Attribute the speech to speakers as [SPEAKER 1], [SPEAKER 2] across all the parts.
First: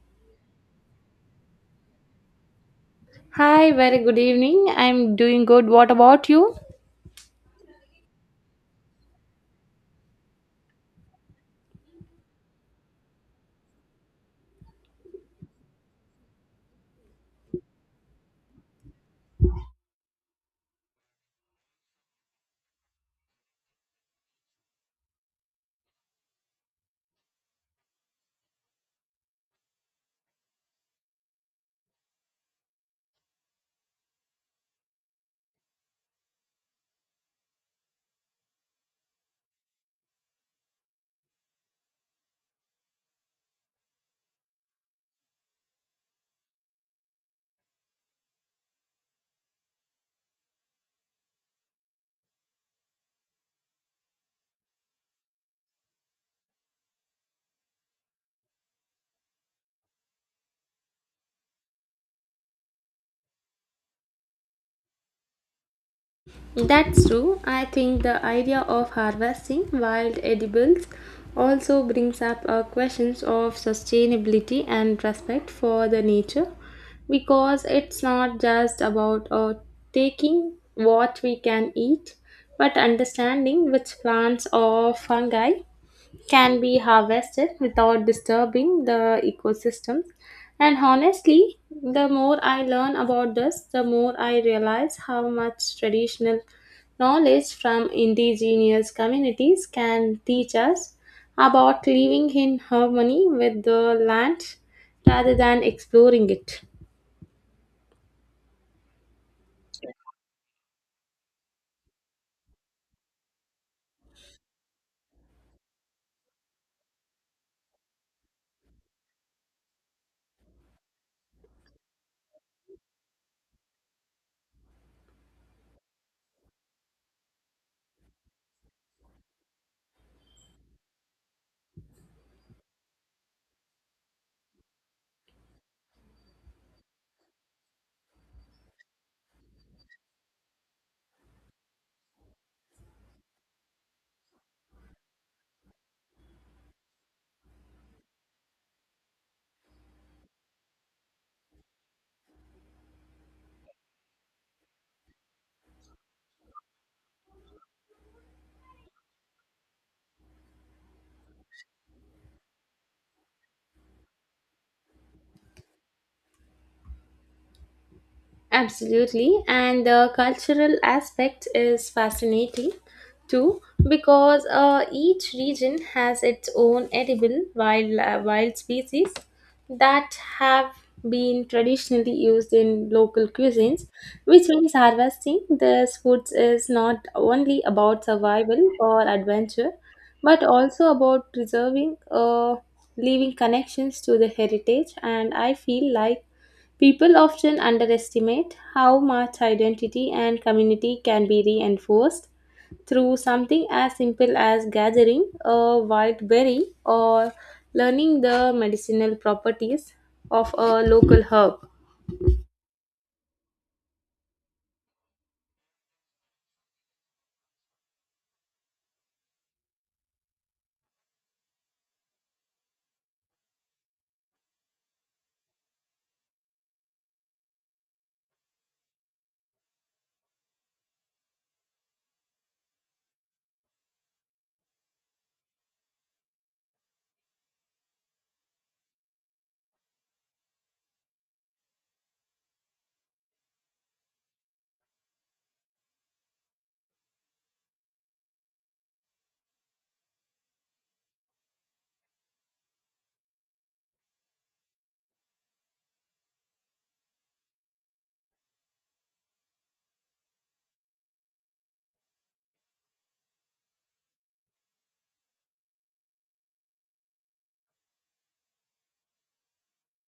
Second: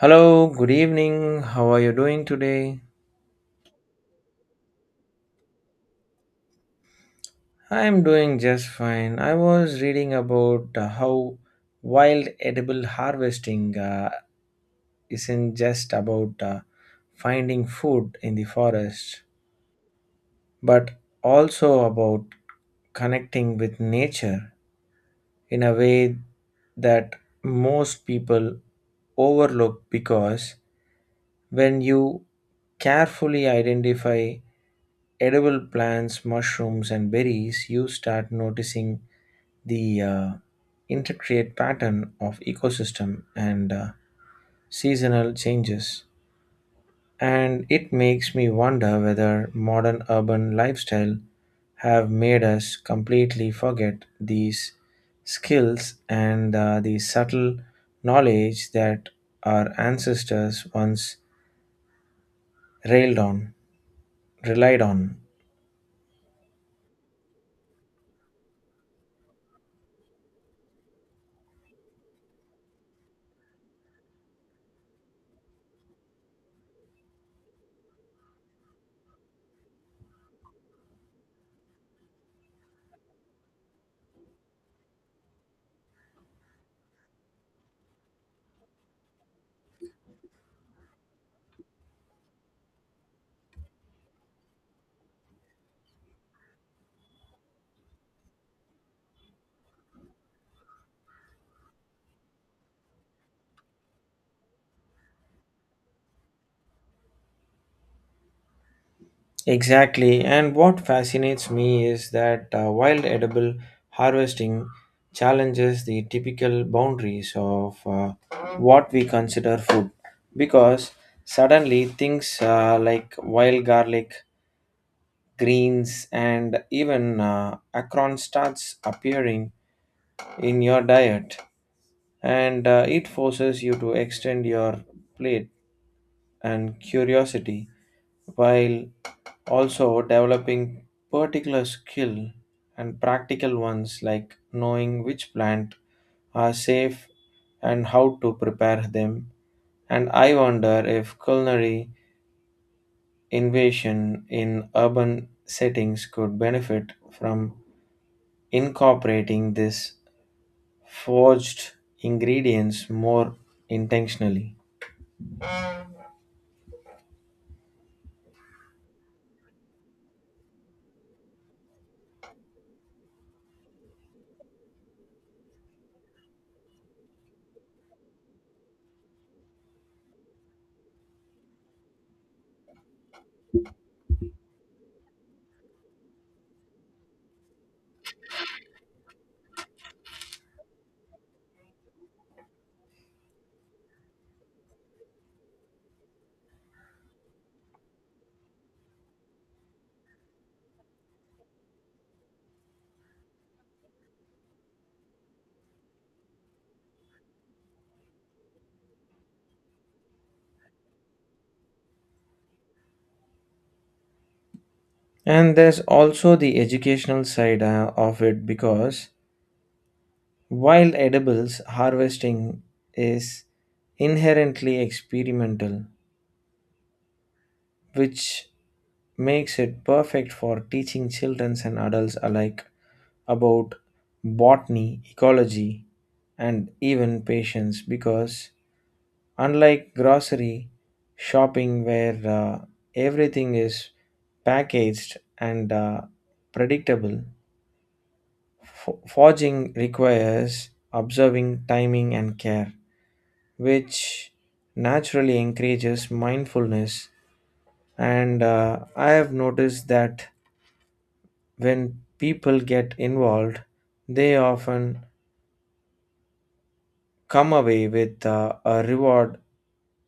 [SPEAKER 1] Hello, good evening. How are you doing today?
[SPEAKER 2] Hi, very good evening. I'm doing good. What about you?
[SPEAKER 1] I'm doing just fine. I was reading about how wild edible harvesting isn't just about finding food in the forest, but also about connecting with nature in a way that most people overlook because when you carefully identify edible plants, mushrooms, and berries, you start noticing the intricate pattern of ecosystem and seasonal changes. And it makes me wonder whether modern urban lifestyle have made us completely forget these skills and the subtle knowledge that our ancestors once railed on, relied on.
[SPEAKER 2] That's true. I think the idea of harvesting wild edibles also brings up questions of sustainability and respect for the nature because it's not just about taking what we can eat but understanding which plants or fungi can be harvested without disturbing the ecosystems. And honestly, the more I learn about this, the more I realize how much traditional knowledge from indigenous communities can teach us about living in harmony with the land rather than exploring it.
[SPEAKER 1] Exactly, and what fascinates me is that wild edible harvesting challenges the typical boundaries of what we consider food because suddenly things like wild garlic, greens, and even acorn starts appearing in your diet, and it forces you to extend your plate and curiosity while also developing particular skill and practical ones like knowing which plant are safe and how to prepare them, and I wonder if culinary innovation in urban settings could benefit from incorporating these forged ingredients more intentionally.
[SPEAKER 2] Absolutely, and the cultural aspect is fascinating too because each region has its own edible wild species that have been traditionally used in local cuisines, which means harvesting these foods is not only about survival or adventure, but also about preserving living connections to the heritage. And I feel like people often underestimate how much identity and community can be reinforced through something as simple as gathering a wild berry or learning the medicinal properties of a local herb.
[SPEAKER 1] And there's also the educational side of it because while edibles harvesting is inherently experimental, which makes it perfect for teaching children and adults alike about botany, ecology, and even patience because unlike grocery shopping where everything is packaged and predictable. Forging requires observing timing and care, which naturally encourages mindfulness. And I have noticed that when people get involved, they often come away with a reward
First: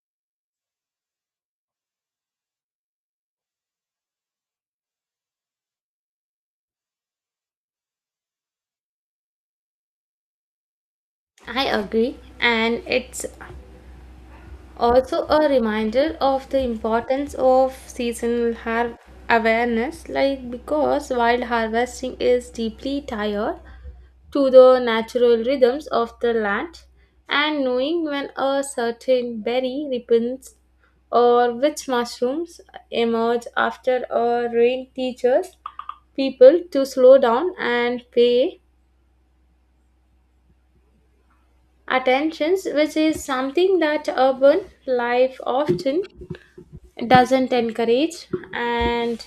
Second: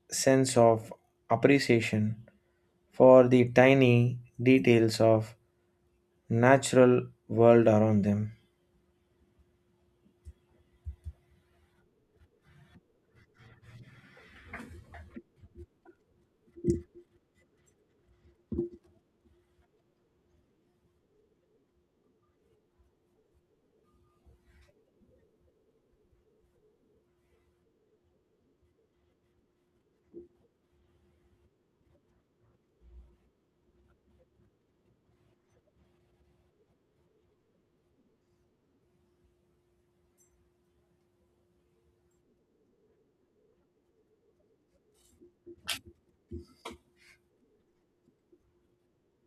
[SPEAKER 1] sense of appreciation for the tiny details of natural world around them.
[SPEAKER 2] I agree, and it's also a reminder of the importance of awareness, like because wild harvesting is deeply tied to the natural rhythms of the land, and knowing when a certain berry ripens or which mushrooms emerge after a rain teaches people to slow down and pay attention, which is something that urban life often doesn't encourage. And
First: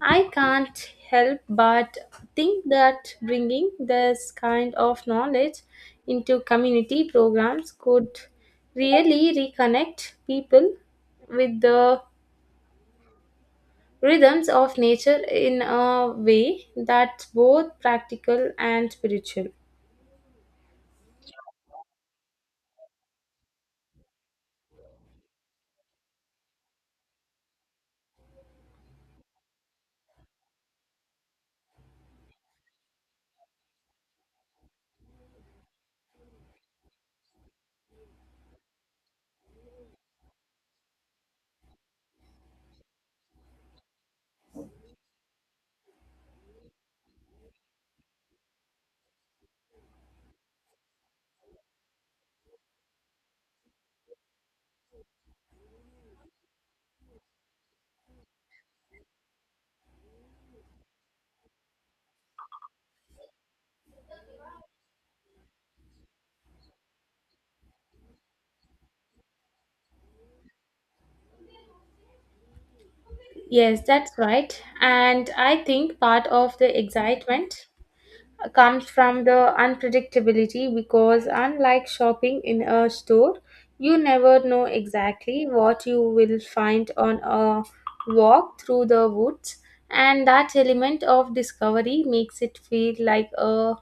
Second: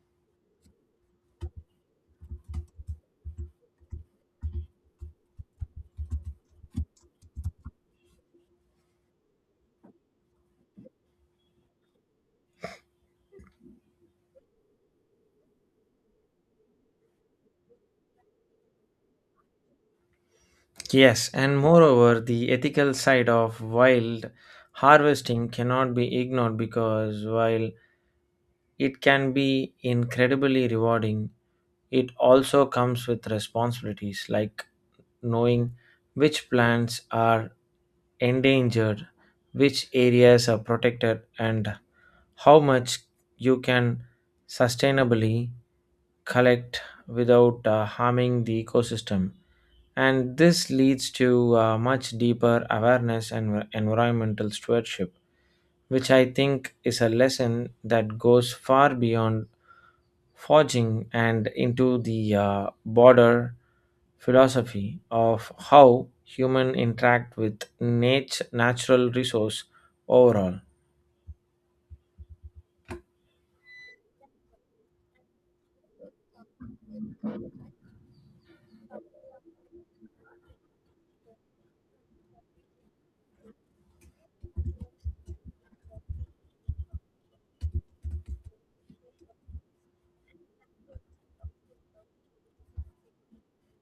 [SPEAKER 2] I can't help but think that bringing this kind of knowledge into community programs could really reconnect people with the rhythms of nature in a way that's both practical and spiritual.
[SPEAKER 1] Yes, and moreover, the ethical side of wild harvesting cannot be ignored because while it can be incredibly rewarding, it also comes with responsibilities like knowing which plants are endangered, which areas are protected, and how much you can sustainably collect without harming the ecosystem. And this leads to much deeper awareness and environmental stewardship, which I think is a lesson that goes far beyond forging and into the broader philosophy of how human interact with nature, natural resource overall.
[SPEAKER 2] Yes, that's right, and I think part of the excitement comes from the unpredictability because, unlike shopping in a store, you never know exactly what you will find on a walk through the woods, and that element of discovery makes it feel like a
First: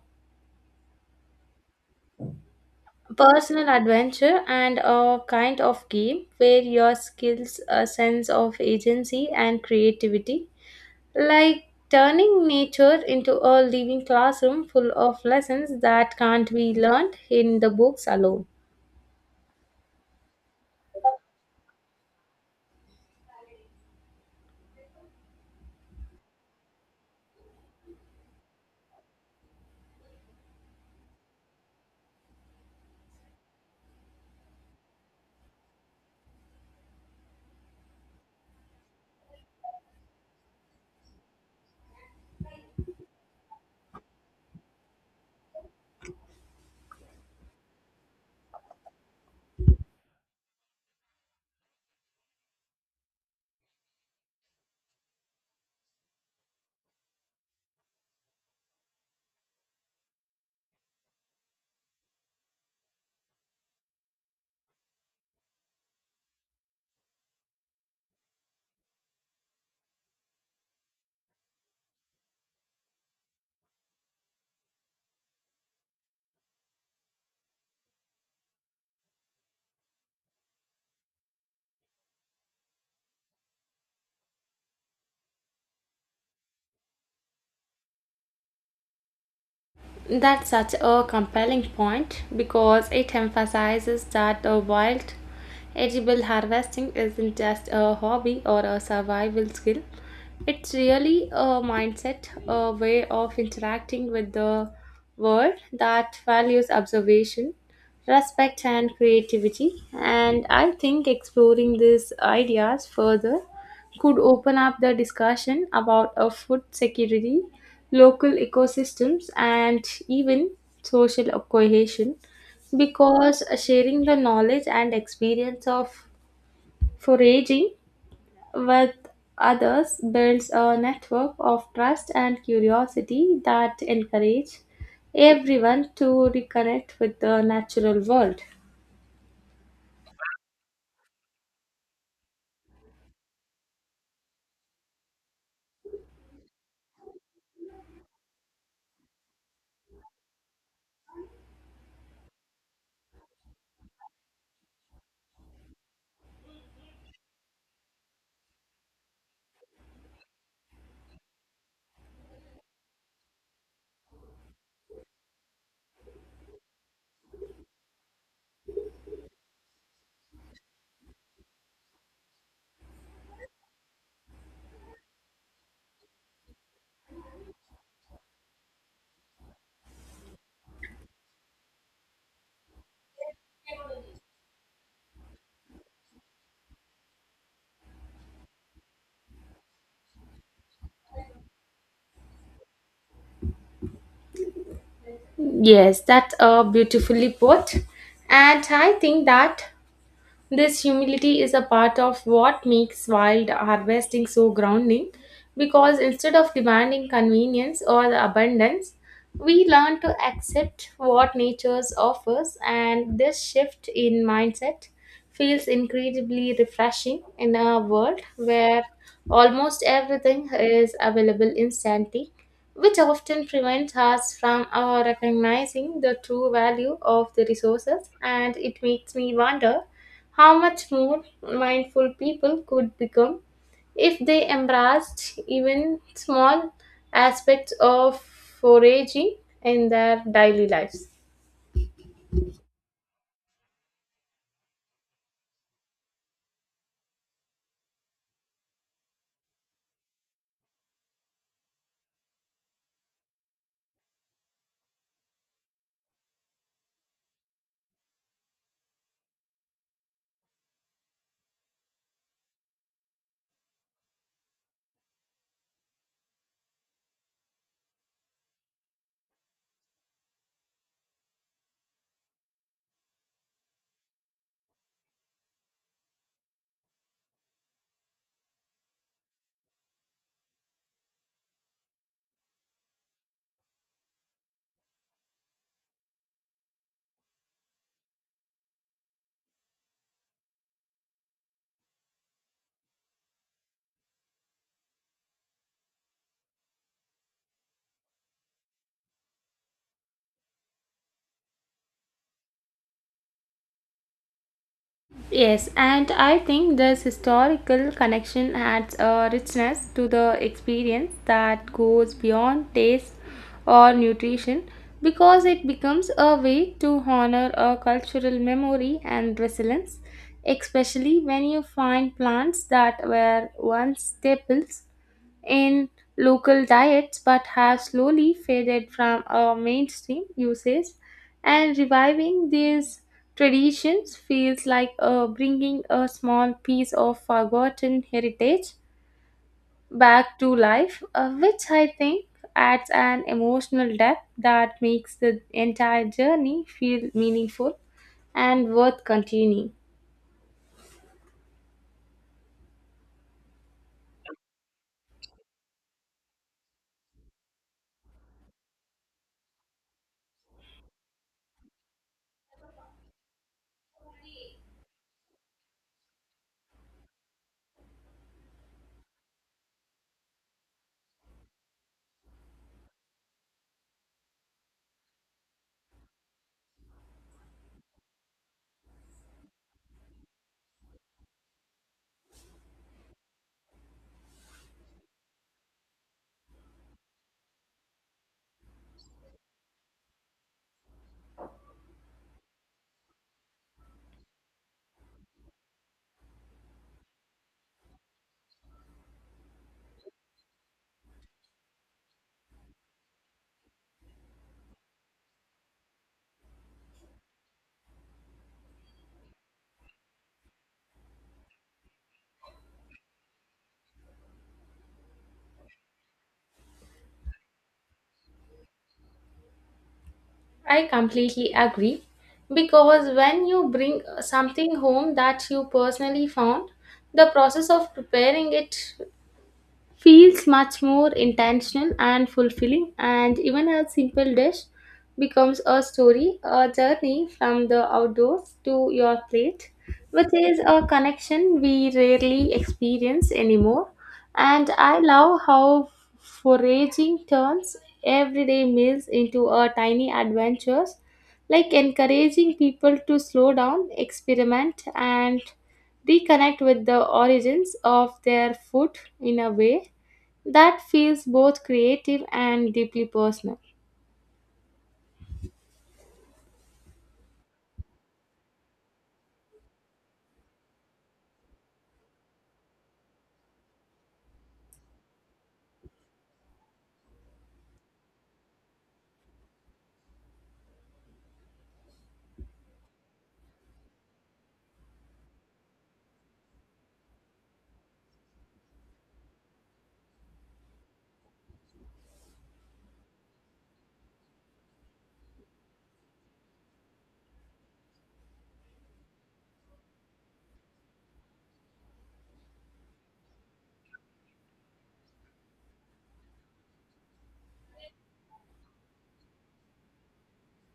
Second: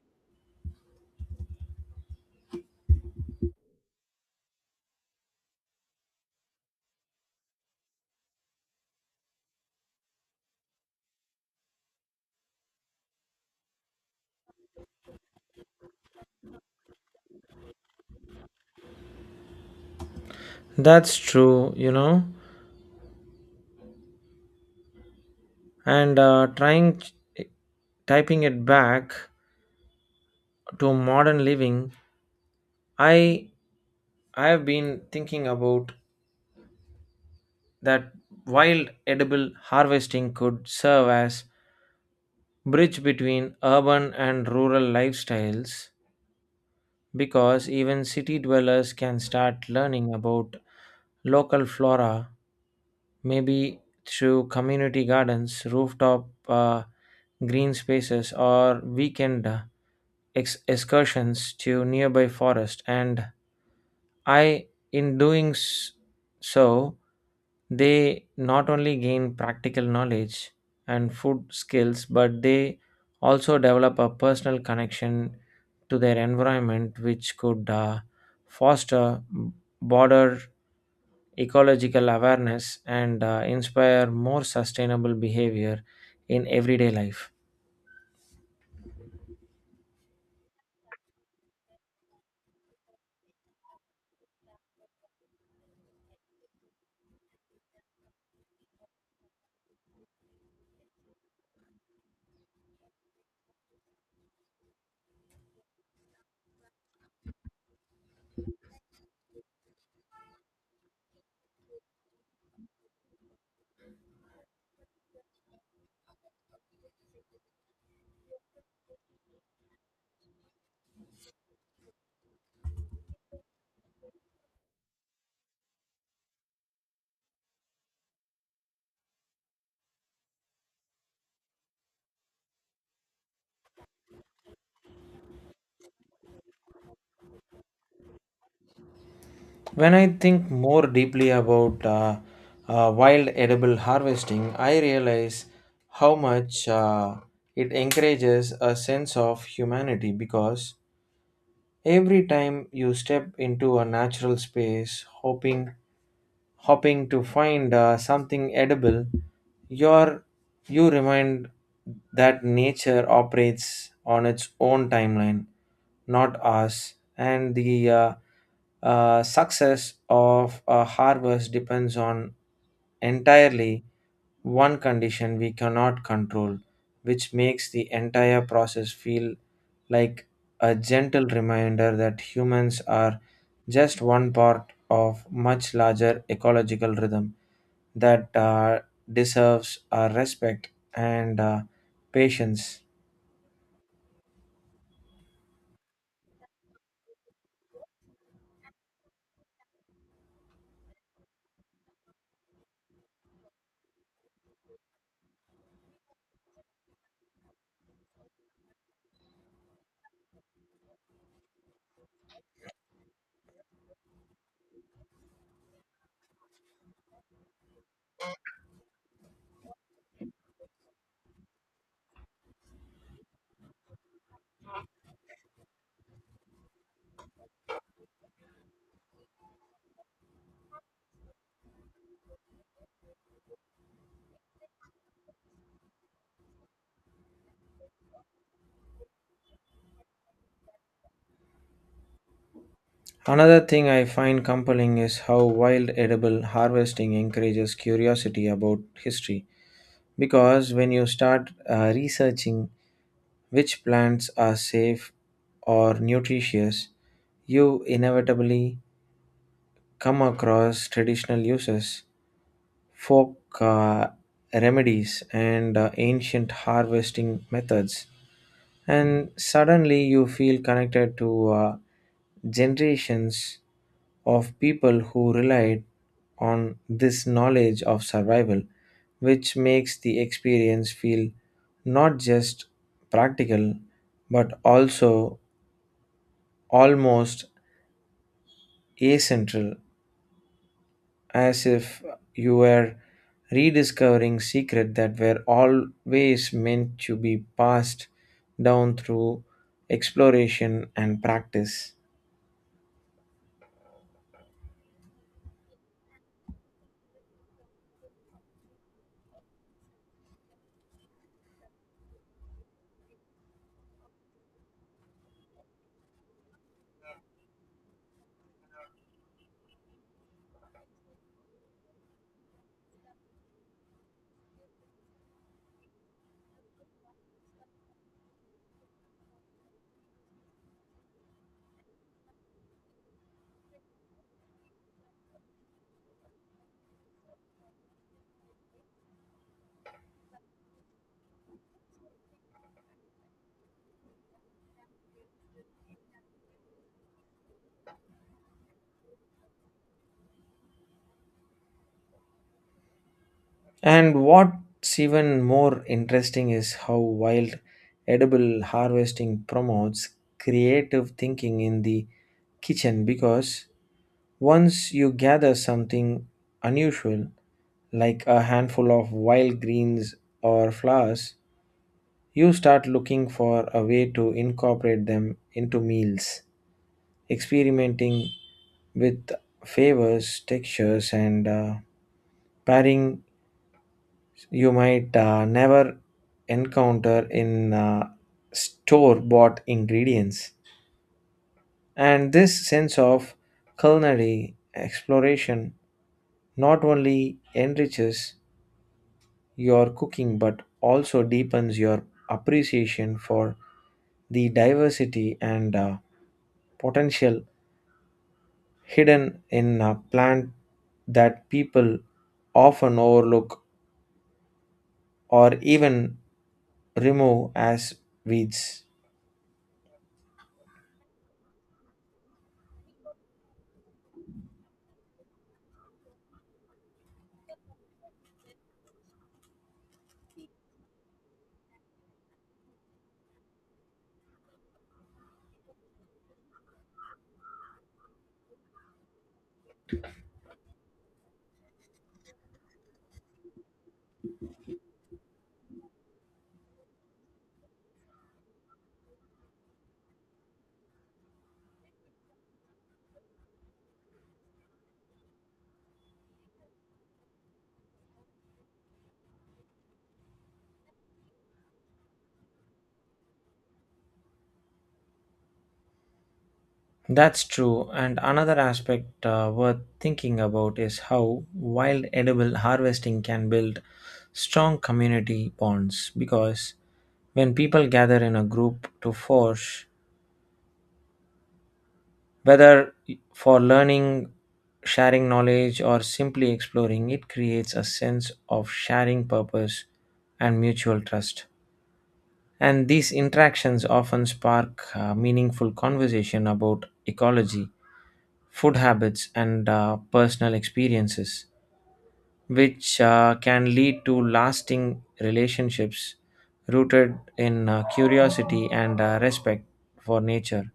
[SPEAKER 2] personal adventure and a kind of game where your skills, a sense of agency, and creativity, like turning nature into a living classroom full of lessons that can't be learned in the books alone.
[SPEAKER 1] That's true, you know, and trying typing it back to modern living, I I have been thinking about that wild edible harvesting could serve as bridge between urban and rural lifestyles because even city dwellers can start learning about local flora, maybe through community gardens, rooftop green spaces, or weekend excursions to nearby forest. And I in doing s- so they not only gain practical knowledge and food skills, but they also develop a personal connection to their environment, which could foster broader ecological awareness and inspire more sustainable behavior in everyday life.
[SPEAKER 2] That's such a compelling point because it emphasizes that the wild edible harvesting isn't just a hobby or a survival skill. It's really a mindset, a way of interacting with the world that values observation, respect, and creativity. And I think exploring these ideas further could open up the discussion about a food security, local ecosystems, and even social cohesion because sharing the knowledge and experience of foraging with others builds a network of trust and curiosity that encourage everyone to reconnect with the natural world.
[SPEAKER 1] When I think more deeply about wild edible harvesting, I realize how much it encourages a sense of humanity because every time you step into a natural space hoping hopping to find something edible, your you remind that nature operates on its own timeline, not ours, and the success of a harvest depends on entirely one condition we cannot control, which makes the entire process feel like a gentle reminder that humans are just one part of much larger ecological rhythm that deserves our respect and patience.
[SPEAKER 2] Yes, that's a beautifully put. And I think that this humility is a part of what makes wild harvesting so grounding because instead of demanding convenience or abundance, we learn to accept what nature offers, and this shift in mindset feels incredibly refreshing in a world where almost everything is available instantly, which often prevents us from recognizing the true value of the resources. And it makes me wonder how much more mindful people could become if they embraced even small aspects of foraging in their daily lives.
[SPEAKER 1] Another thing I find compelling is how wild edible harvesting encourages curiosity about history. Because when you start researching which plants are safe or nutritious, you inevitably come across traditional uses, folk remedies, and ancient harvesting methods, and suddenly you feel connected to generations of people who relied on this knowledge of survival, which makes the experience feel not just practical but also almost ascentral, as if you were rediscovering secrets that were always meant to be passed down through exploration and practice.
[SPEAKER 2] Yes, and I think this historical connection adds a richness to the experience that goes beyond taste or nutrition because it becomes a way to honor a cultural memory and resilience, especially when you find plants that were once staples in local diets but have slowly faded from our mainstream usage. And reviving these traditions feels like bringing a small piece of forgotten heritage back to life, which I think adds an emotional depth that makes the entire journey feel meaningful and worth continuing.
[SPEAKER 1] And what's even more interesting is how wild edible harvesting promotes creative thinking in the kitchen because once you gather something unusual, like a handful of wild greens or flowers, you start looking for a way to incorporate them into meals, experimenting with flavors, textures, and pairing you might never encounter in store bought ingredients. And this sense of culinary exploration not only enriches your cooking but also deepens your appreciation for the diversity and potential hidden in a plant that people often overlook or even remove as weeds.
[SPEAKER 2] I completely agree because when you bring something home that you personally found, the process of preparing it feels much more intentional and fulfilling, and even a simple dish becomes a story, a journey from the outdoors to your plate, which is a connection we rarely experience anymore. And I love how foraging turns everyday meals into a tiny adventures, like encouraging people to slow down, experiment, and reconnect with the origins of their food in a way that feels both creative and deeply personal.
[SPEAKER 1] That's true, and another aspect worth thinking about is how wild edible harvesting can build strong community bonds because when people gather in a group to forage, whether for learning, sharing knowledge, or simply exploring, it creates a sense of sharing purpose and mutual trust. And these interactions often spark meaningful conversation about ecology, food habits, and personal experiences, which can lead to lasting relationships rooted in curiosity and respect for nature,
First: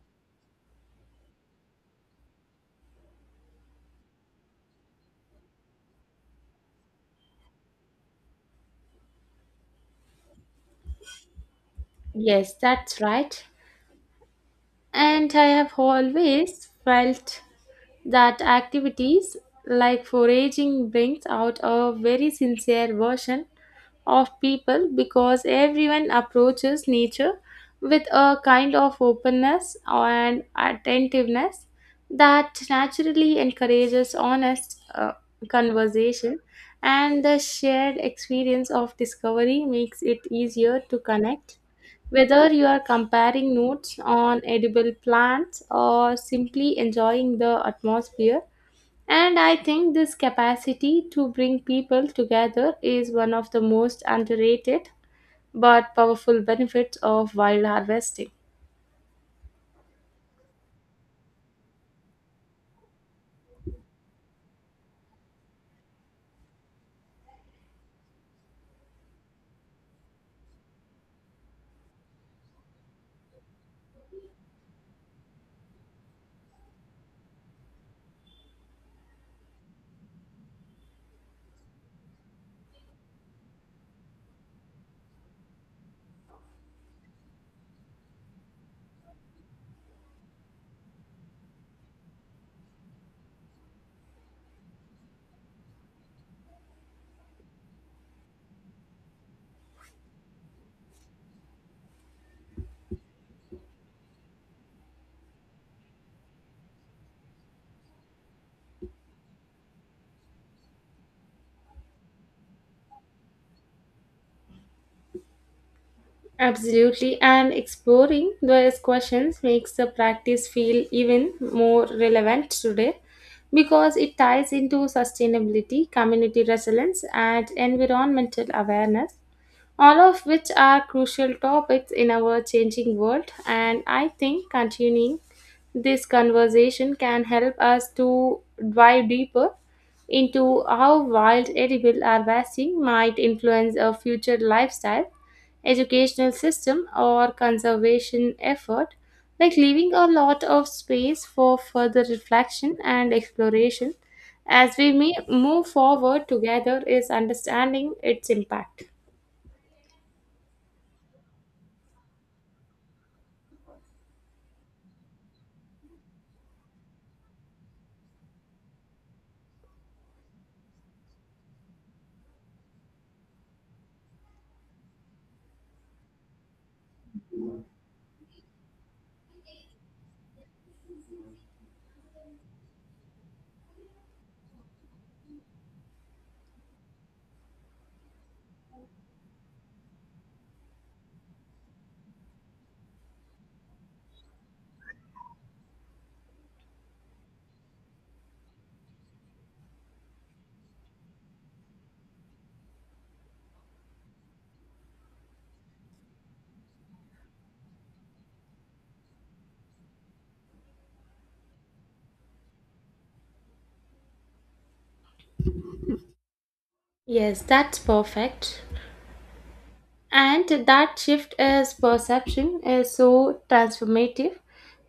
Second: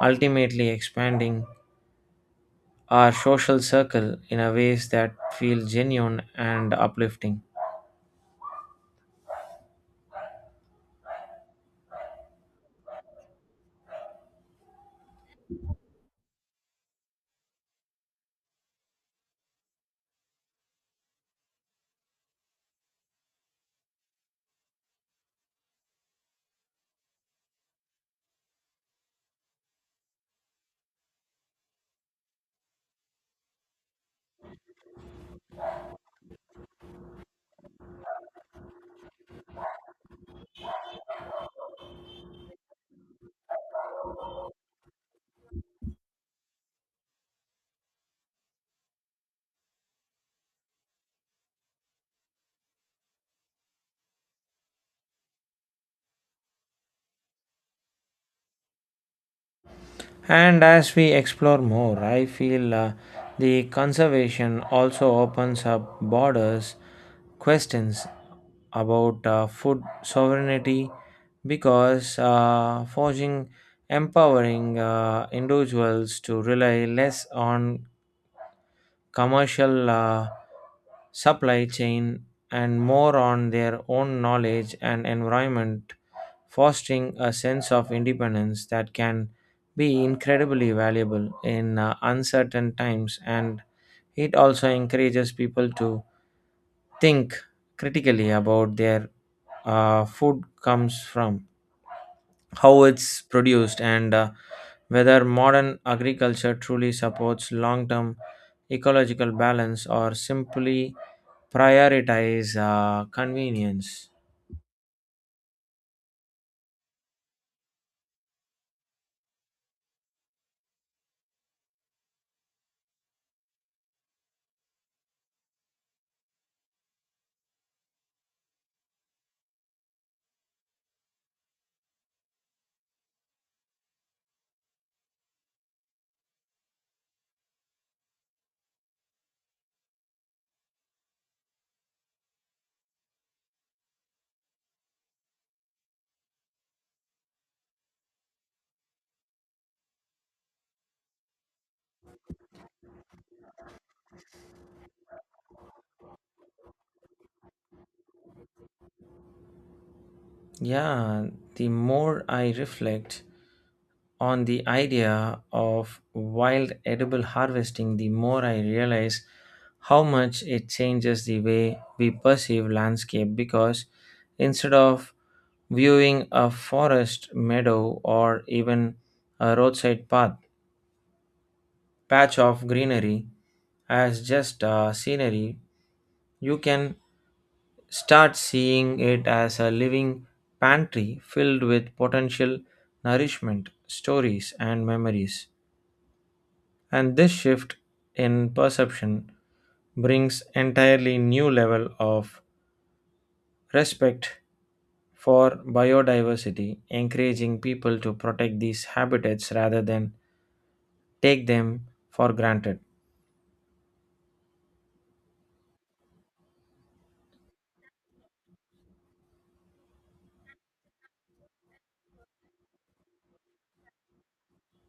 [SPEAKER 1] ultimately expanding our social circle in a ways that feel genuine and uplifting.
[SPEAKER 2] Yes, that's right. And I have always felt that activities like foraging brings out a very sincere version of people because everyone approaches nature with a kind of openness and attentiveness that naturally encourages honest conversation, and the shared experience of discovery makes it easier to connect whether you are comparing notes on edible plants or simply enjoying the atmosphere. And I think this capacity to bring people together is one of the most underrated but powerful benefits of wild harvesting.
[SPEAKER 1] And as we explore more, I feel the conservation also opens up borders, questions about food sovereignty, because forging empowering individuals to rely less on commercial supply chain, and more on their own knowledge and environment, fostering a sense of independence that can be incredibly valuable in uncertain times. And it also encourages people to think critically about their food comes from, how it's produced, and whether modern agriculture truly supports long term ecological balance or simply prioritize convenience.
[SPEAKER 2] Absolutely, and exploring those questions makes the practice feel even more relevant today because it ties into sustainability, community resilience, and environmental awareness, all of which are crucial topics in our changing world. And I think continuing this conversation can help us to dive deeper into how wild edible harvesting might influence our future lifestyle, educational system, or conservation effort, like leaving a lot of space for further reflection and exploration as we may move forward together is understanding its impact.
[SPEAKER 1] Yeah, the more I reflect on the idea of wild edible harvesting, the more I realize how much it changes the way we perceive landscape because instead of viewing a forest, meadow, or even a roadside path, patch of greenery as just a scenery, you can start seeing it as a living pantry filled with potential nourishment, stories, and memories. And this shift in perception brings entirely new level of respect for biodiversity, encouraging people to protect these habitats rather than take them for granted.
[SPEAKER 2] Yes, that's perfect. And that shift is perception is so transformative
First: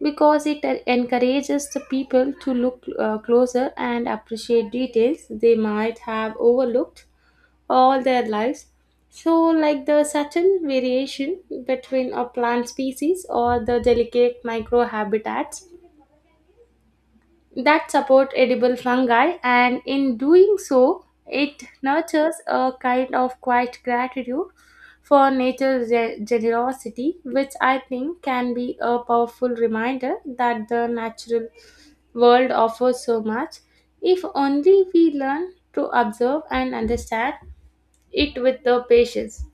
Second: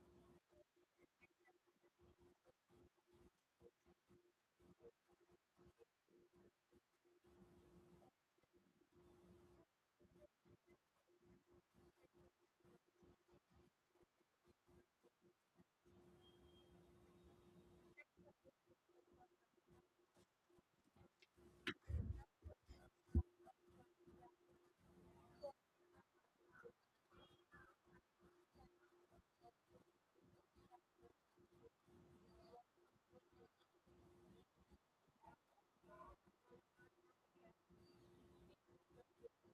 [SPEAKER 2] because it encourages the people to look closer and appreciate details they might have overlooked all their lives. So, like the subtle variation between a plant species or the delicate microhabitats that support edible fungi. And in doing so it nurtures a kind of quiet gratitude for generosity, which I think can be a powerful reminder that the natural world offers so much if only we learn to observe and understand it with the patience.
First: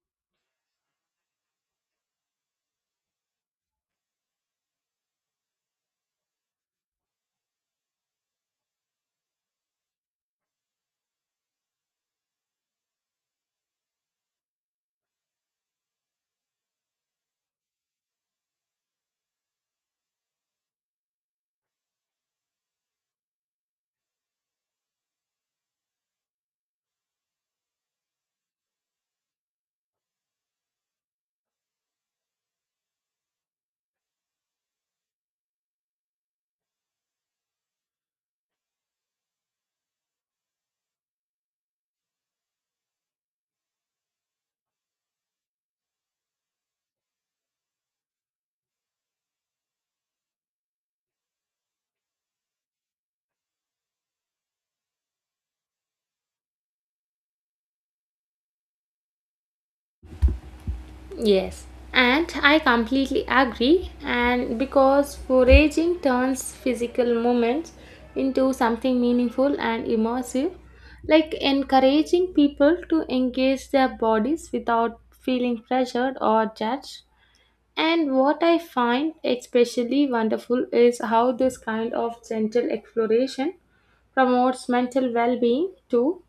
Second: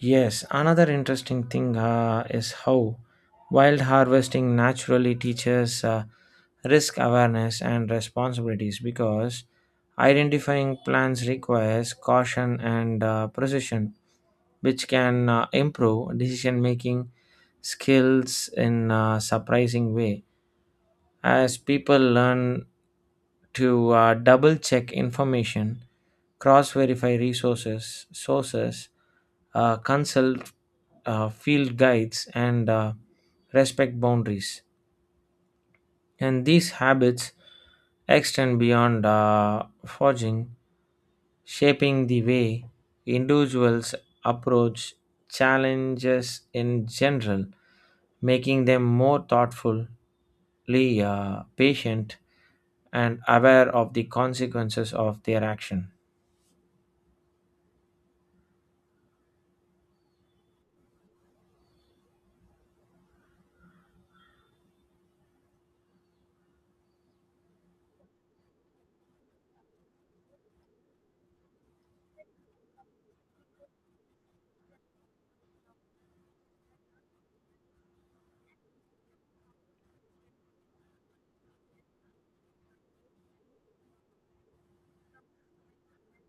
[SPEAKER 1] Yes, another interesting thing is how wild harvesting naturally teaches risk awareness and responsibilities because identifying plants requires caution and precision, which can improve decision making skills in a surprising way. As people learn to double check information, cross verify sources, consult field guides, and respect boundaries. And these habits extend beyond forging, shaping the way individuals approach challenges in general, making them more thoughtfully patient and aware of the consequences of their action.
[SPEAKER 2] Yes, and I completely agree. And because foraging turns physical moments into something meaningful and immersive, like encouraging people to engage their bodies without feeling pressured or judged. And what I find especially wonderful is how this kind of gentle exploration promotes mental well-being too,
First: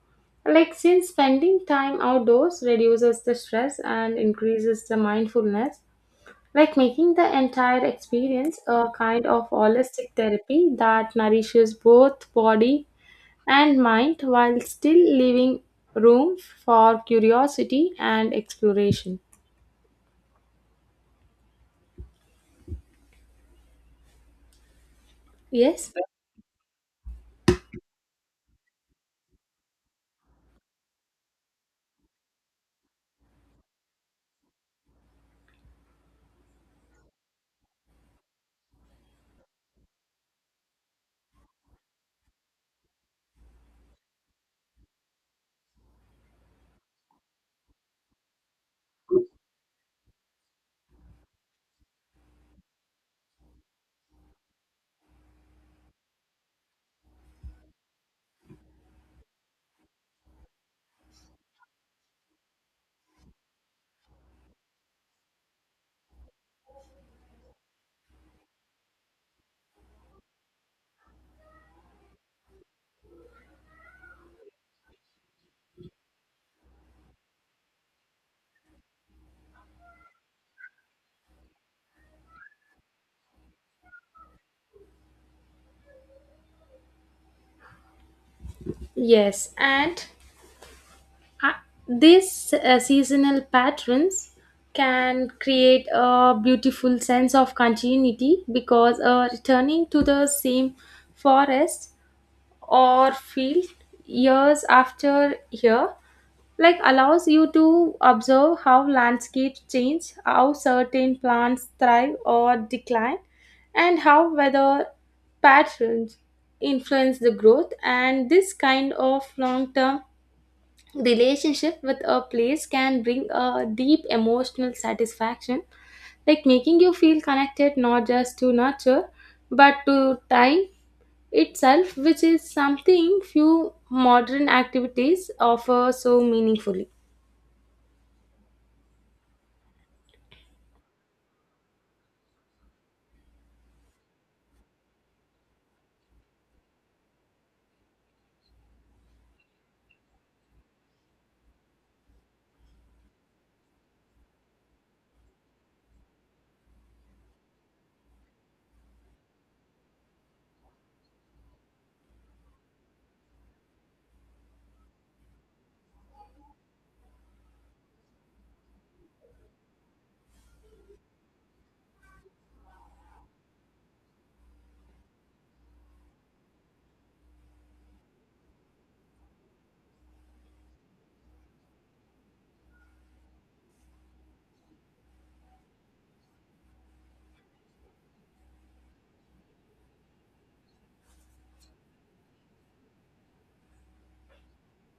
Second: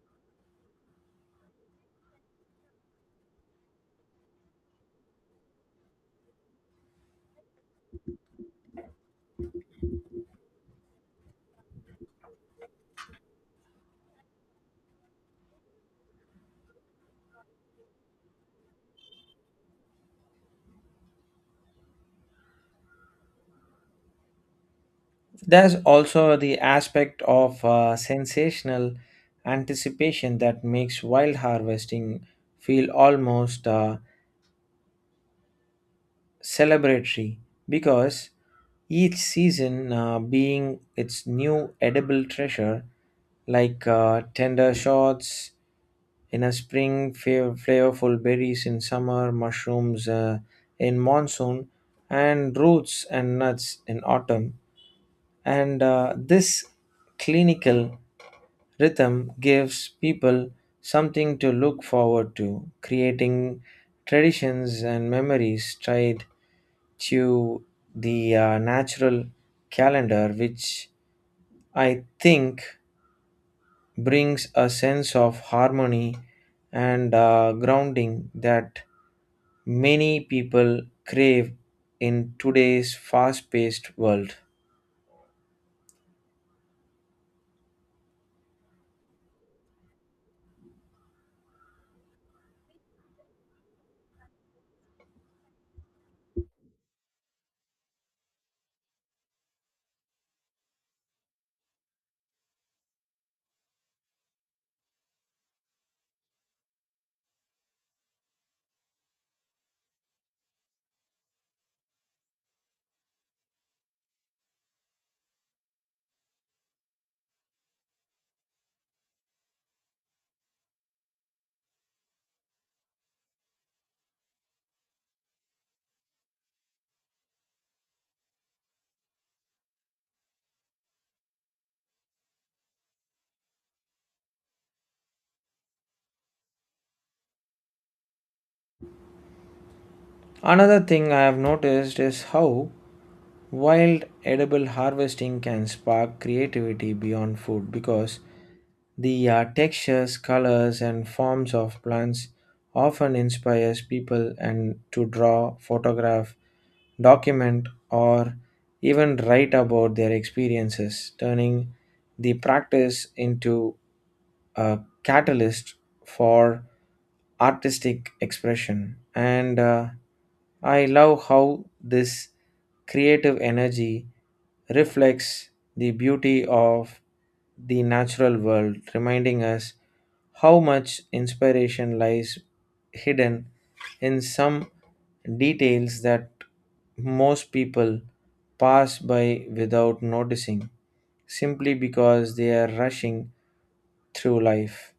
[SPEAKER 2] like since spending time outdoors reduces the stress and increases the mindfulness, like making the entire experience a kind of holistic therapy that nourishes both body and mind while still leaving room for curiosity and exploration.
[SPEAKER 1] There's
[SPEAKER 2] Yes.
[SPEAKER 1] also the aspect of sensational anticipation that makes wild harvesting feel almost celebratory because each season being its new edible treasure, like tender shoots in a spring, flavorful berries in summer, mushrooms in monsoon, and roots and nuts in autumn. And this clinical rhythm gives people something to look forward to, creating traditions and memories tied to the natural calendar, which I think brings a sense of harmony and grounding that many people crave in today's fast paced world.
[SPEAKER 2] Yes, and Uh, these seasonal patterns can create a beautiful sense of continuity because returning to the same forest or field years after year, like allows you to observe how landscapes change, how certain plants thrive or decline, and how weather patterns influence the growth. And this kind of long term relationship with a place can bring a deep emotional satisfaction, like making you feel connected not just to nature but to time itself, which is something few modern activities offer so meaningfully.
[SPEAKER 1] Another thing I have noticed is how wild edible harvesting can spark creativity beyond food because the textures, colors, and forms of plants often inspires people and to draw, photograph, document, or even write about their experiences, turning the practice into a catalyst for artistic expression. And I love how this creative energy reflects the beauty of the natural world, reminding us how much inspiration lies hidden in some details that most people pass by without noticing simply because they are rushing through life.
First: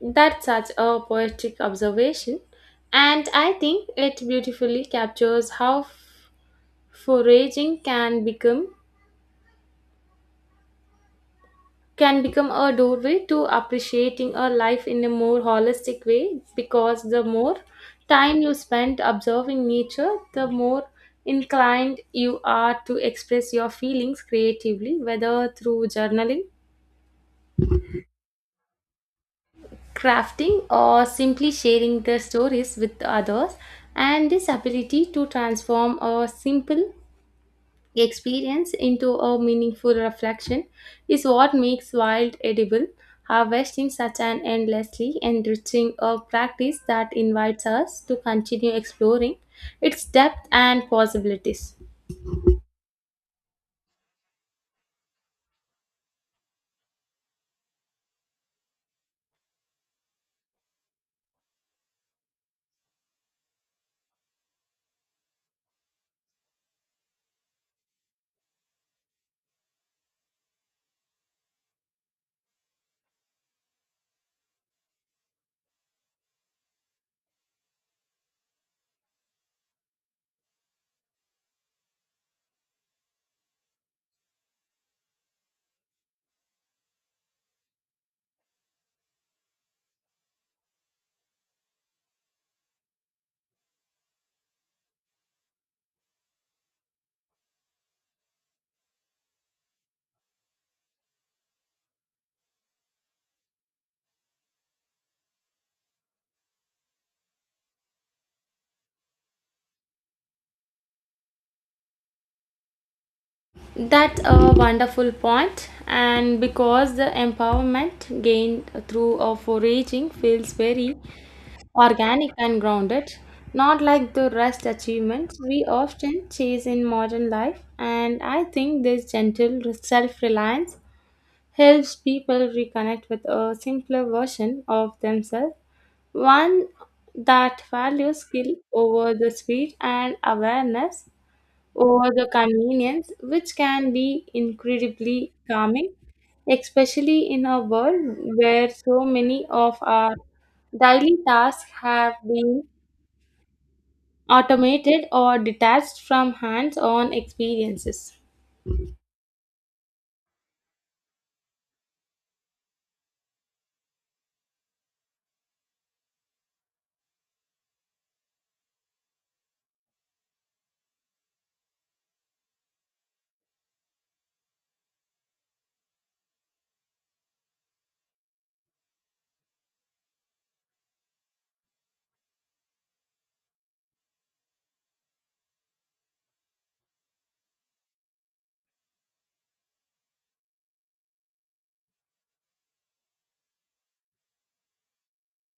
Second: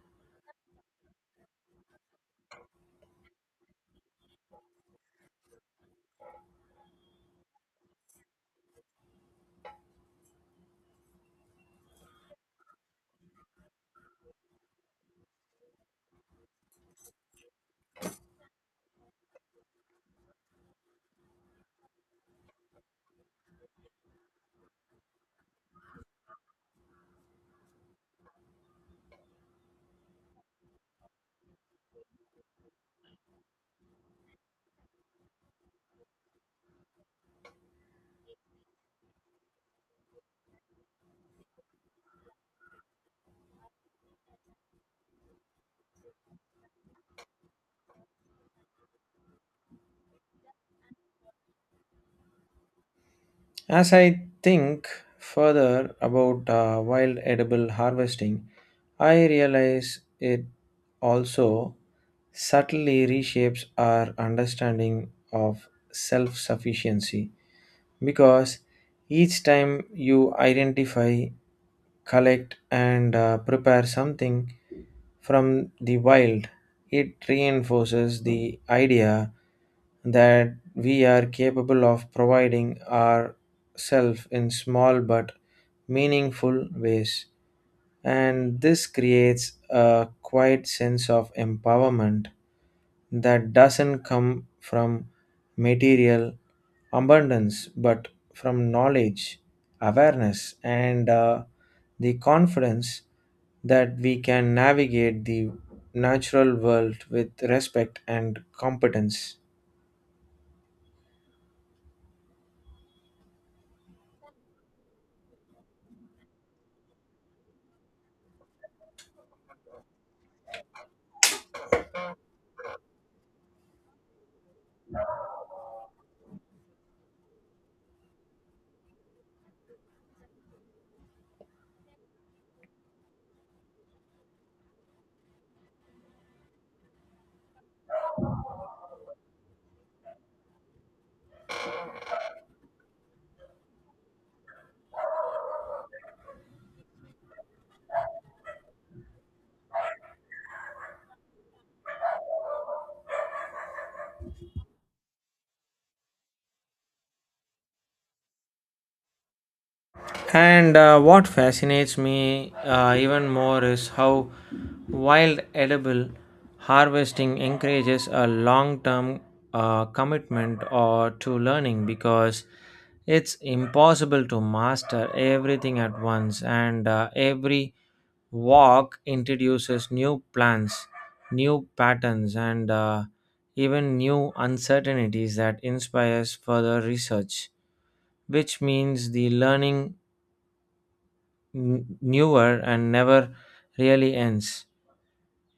[SPEAKER 2] That's such a poetic observation, and I think it beautifully captures how foraging can become a doorway to appreciating a life in a more holistic way because the more time you spend observing nature, the more inclined you are to express your feelings creatively, whether through journaling, crafting, or simply sharing the stories with others. And this ability to transform a simple experience into a meaningful reflection is what makes wild edible harvesting such an endlessly enriching a practice that invites us to continue exploring its depth and possibilities.
[SPEAKER 1] As I think further about wild edible harvesting, I realize it also subtly reshapes our understanding of self sufficiency because each time you identify, collect, and prepare something from the wild, it reinforces the idea that we are capable of providing ourselves in small but meaningful ways. And this creates a quiet sense of empowerment that doesn't come from material abundance but from knowledge, awareness, and the confidence that we can navigate the natural world with respect and competence.
[SPEAKER 2] That's a wonderful point, and because the empowerment gained through a foraging feels very organic and grounded, not like the rest achievements we often chase in modern life. And I think this gentle self reliance helps people reconnect with a simpler version of themselves, one that values skill over the speed and awareness over the convenience, which can be incredibly calming, especially in a world where so many of our daily tasks have been automated or detached from hands on experiences.
[SPEAKER 1] And what fascinates me even more is how wild edible harvesting encourages a long term commitment or to learning because it's impossible to master everything at once, and every walk introduces new plants, new patterns, and even new uncertainties that inspires further research, which means the learning newer and never really ends.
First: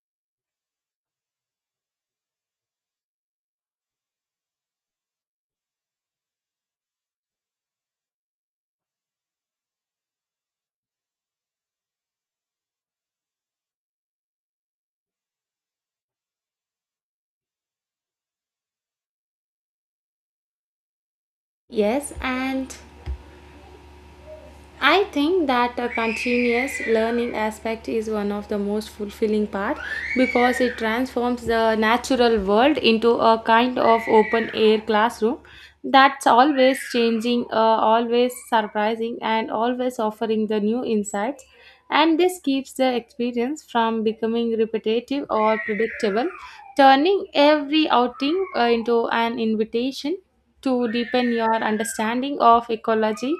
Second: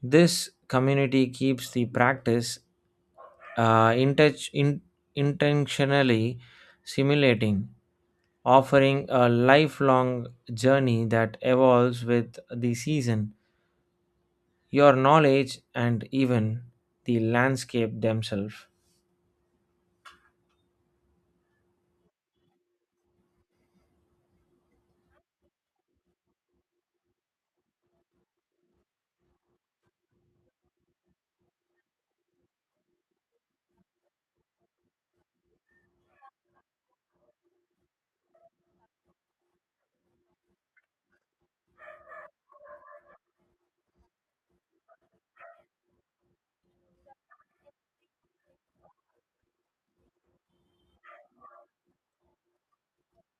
[SPEAKER 1] This community keeps the practice uh, intech- in- intentionally simulating, offering a lifelong journey that evolves with the season, your knowledge, and even the landscape themselves.
[SPEAKER 2] Yes, and I think that a continuous learning aspect is one of the most fulfilling part because it transforms the natural world into a kind of open air classroom that's always changing, always surprising and always offering the new insights, and this keeps the experience from becoming repetitive or predictable, turning every outing into an invitation to deepen your understanding of ecology,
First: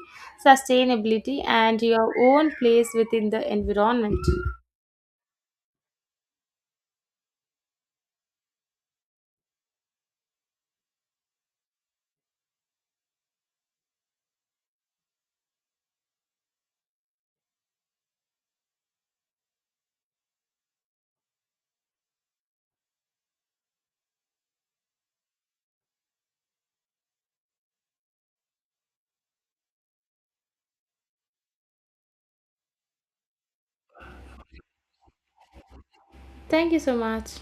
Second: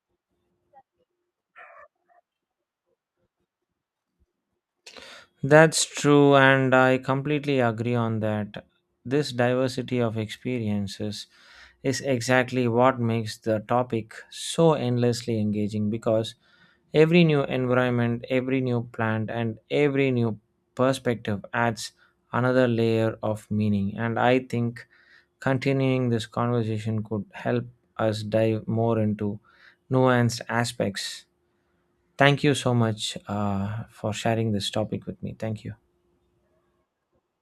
[SPEAKER 2] sustainability, and your own place within the environment.
[SPEAKER 1] That's true, and I completely agree on that. This diversity of experiences is exactly what makes the topic so endlessly engaging because every new environment, every new plant, and every new perspective adds another layer of meaning. And I think continuing this conversation could help us dive more into nuanced aspects. Thank you so much for sharing this topic with me. Thank you.
[SPEAKER 2] Thank you so much.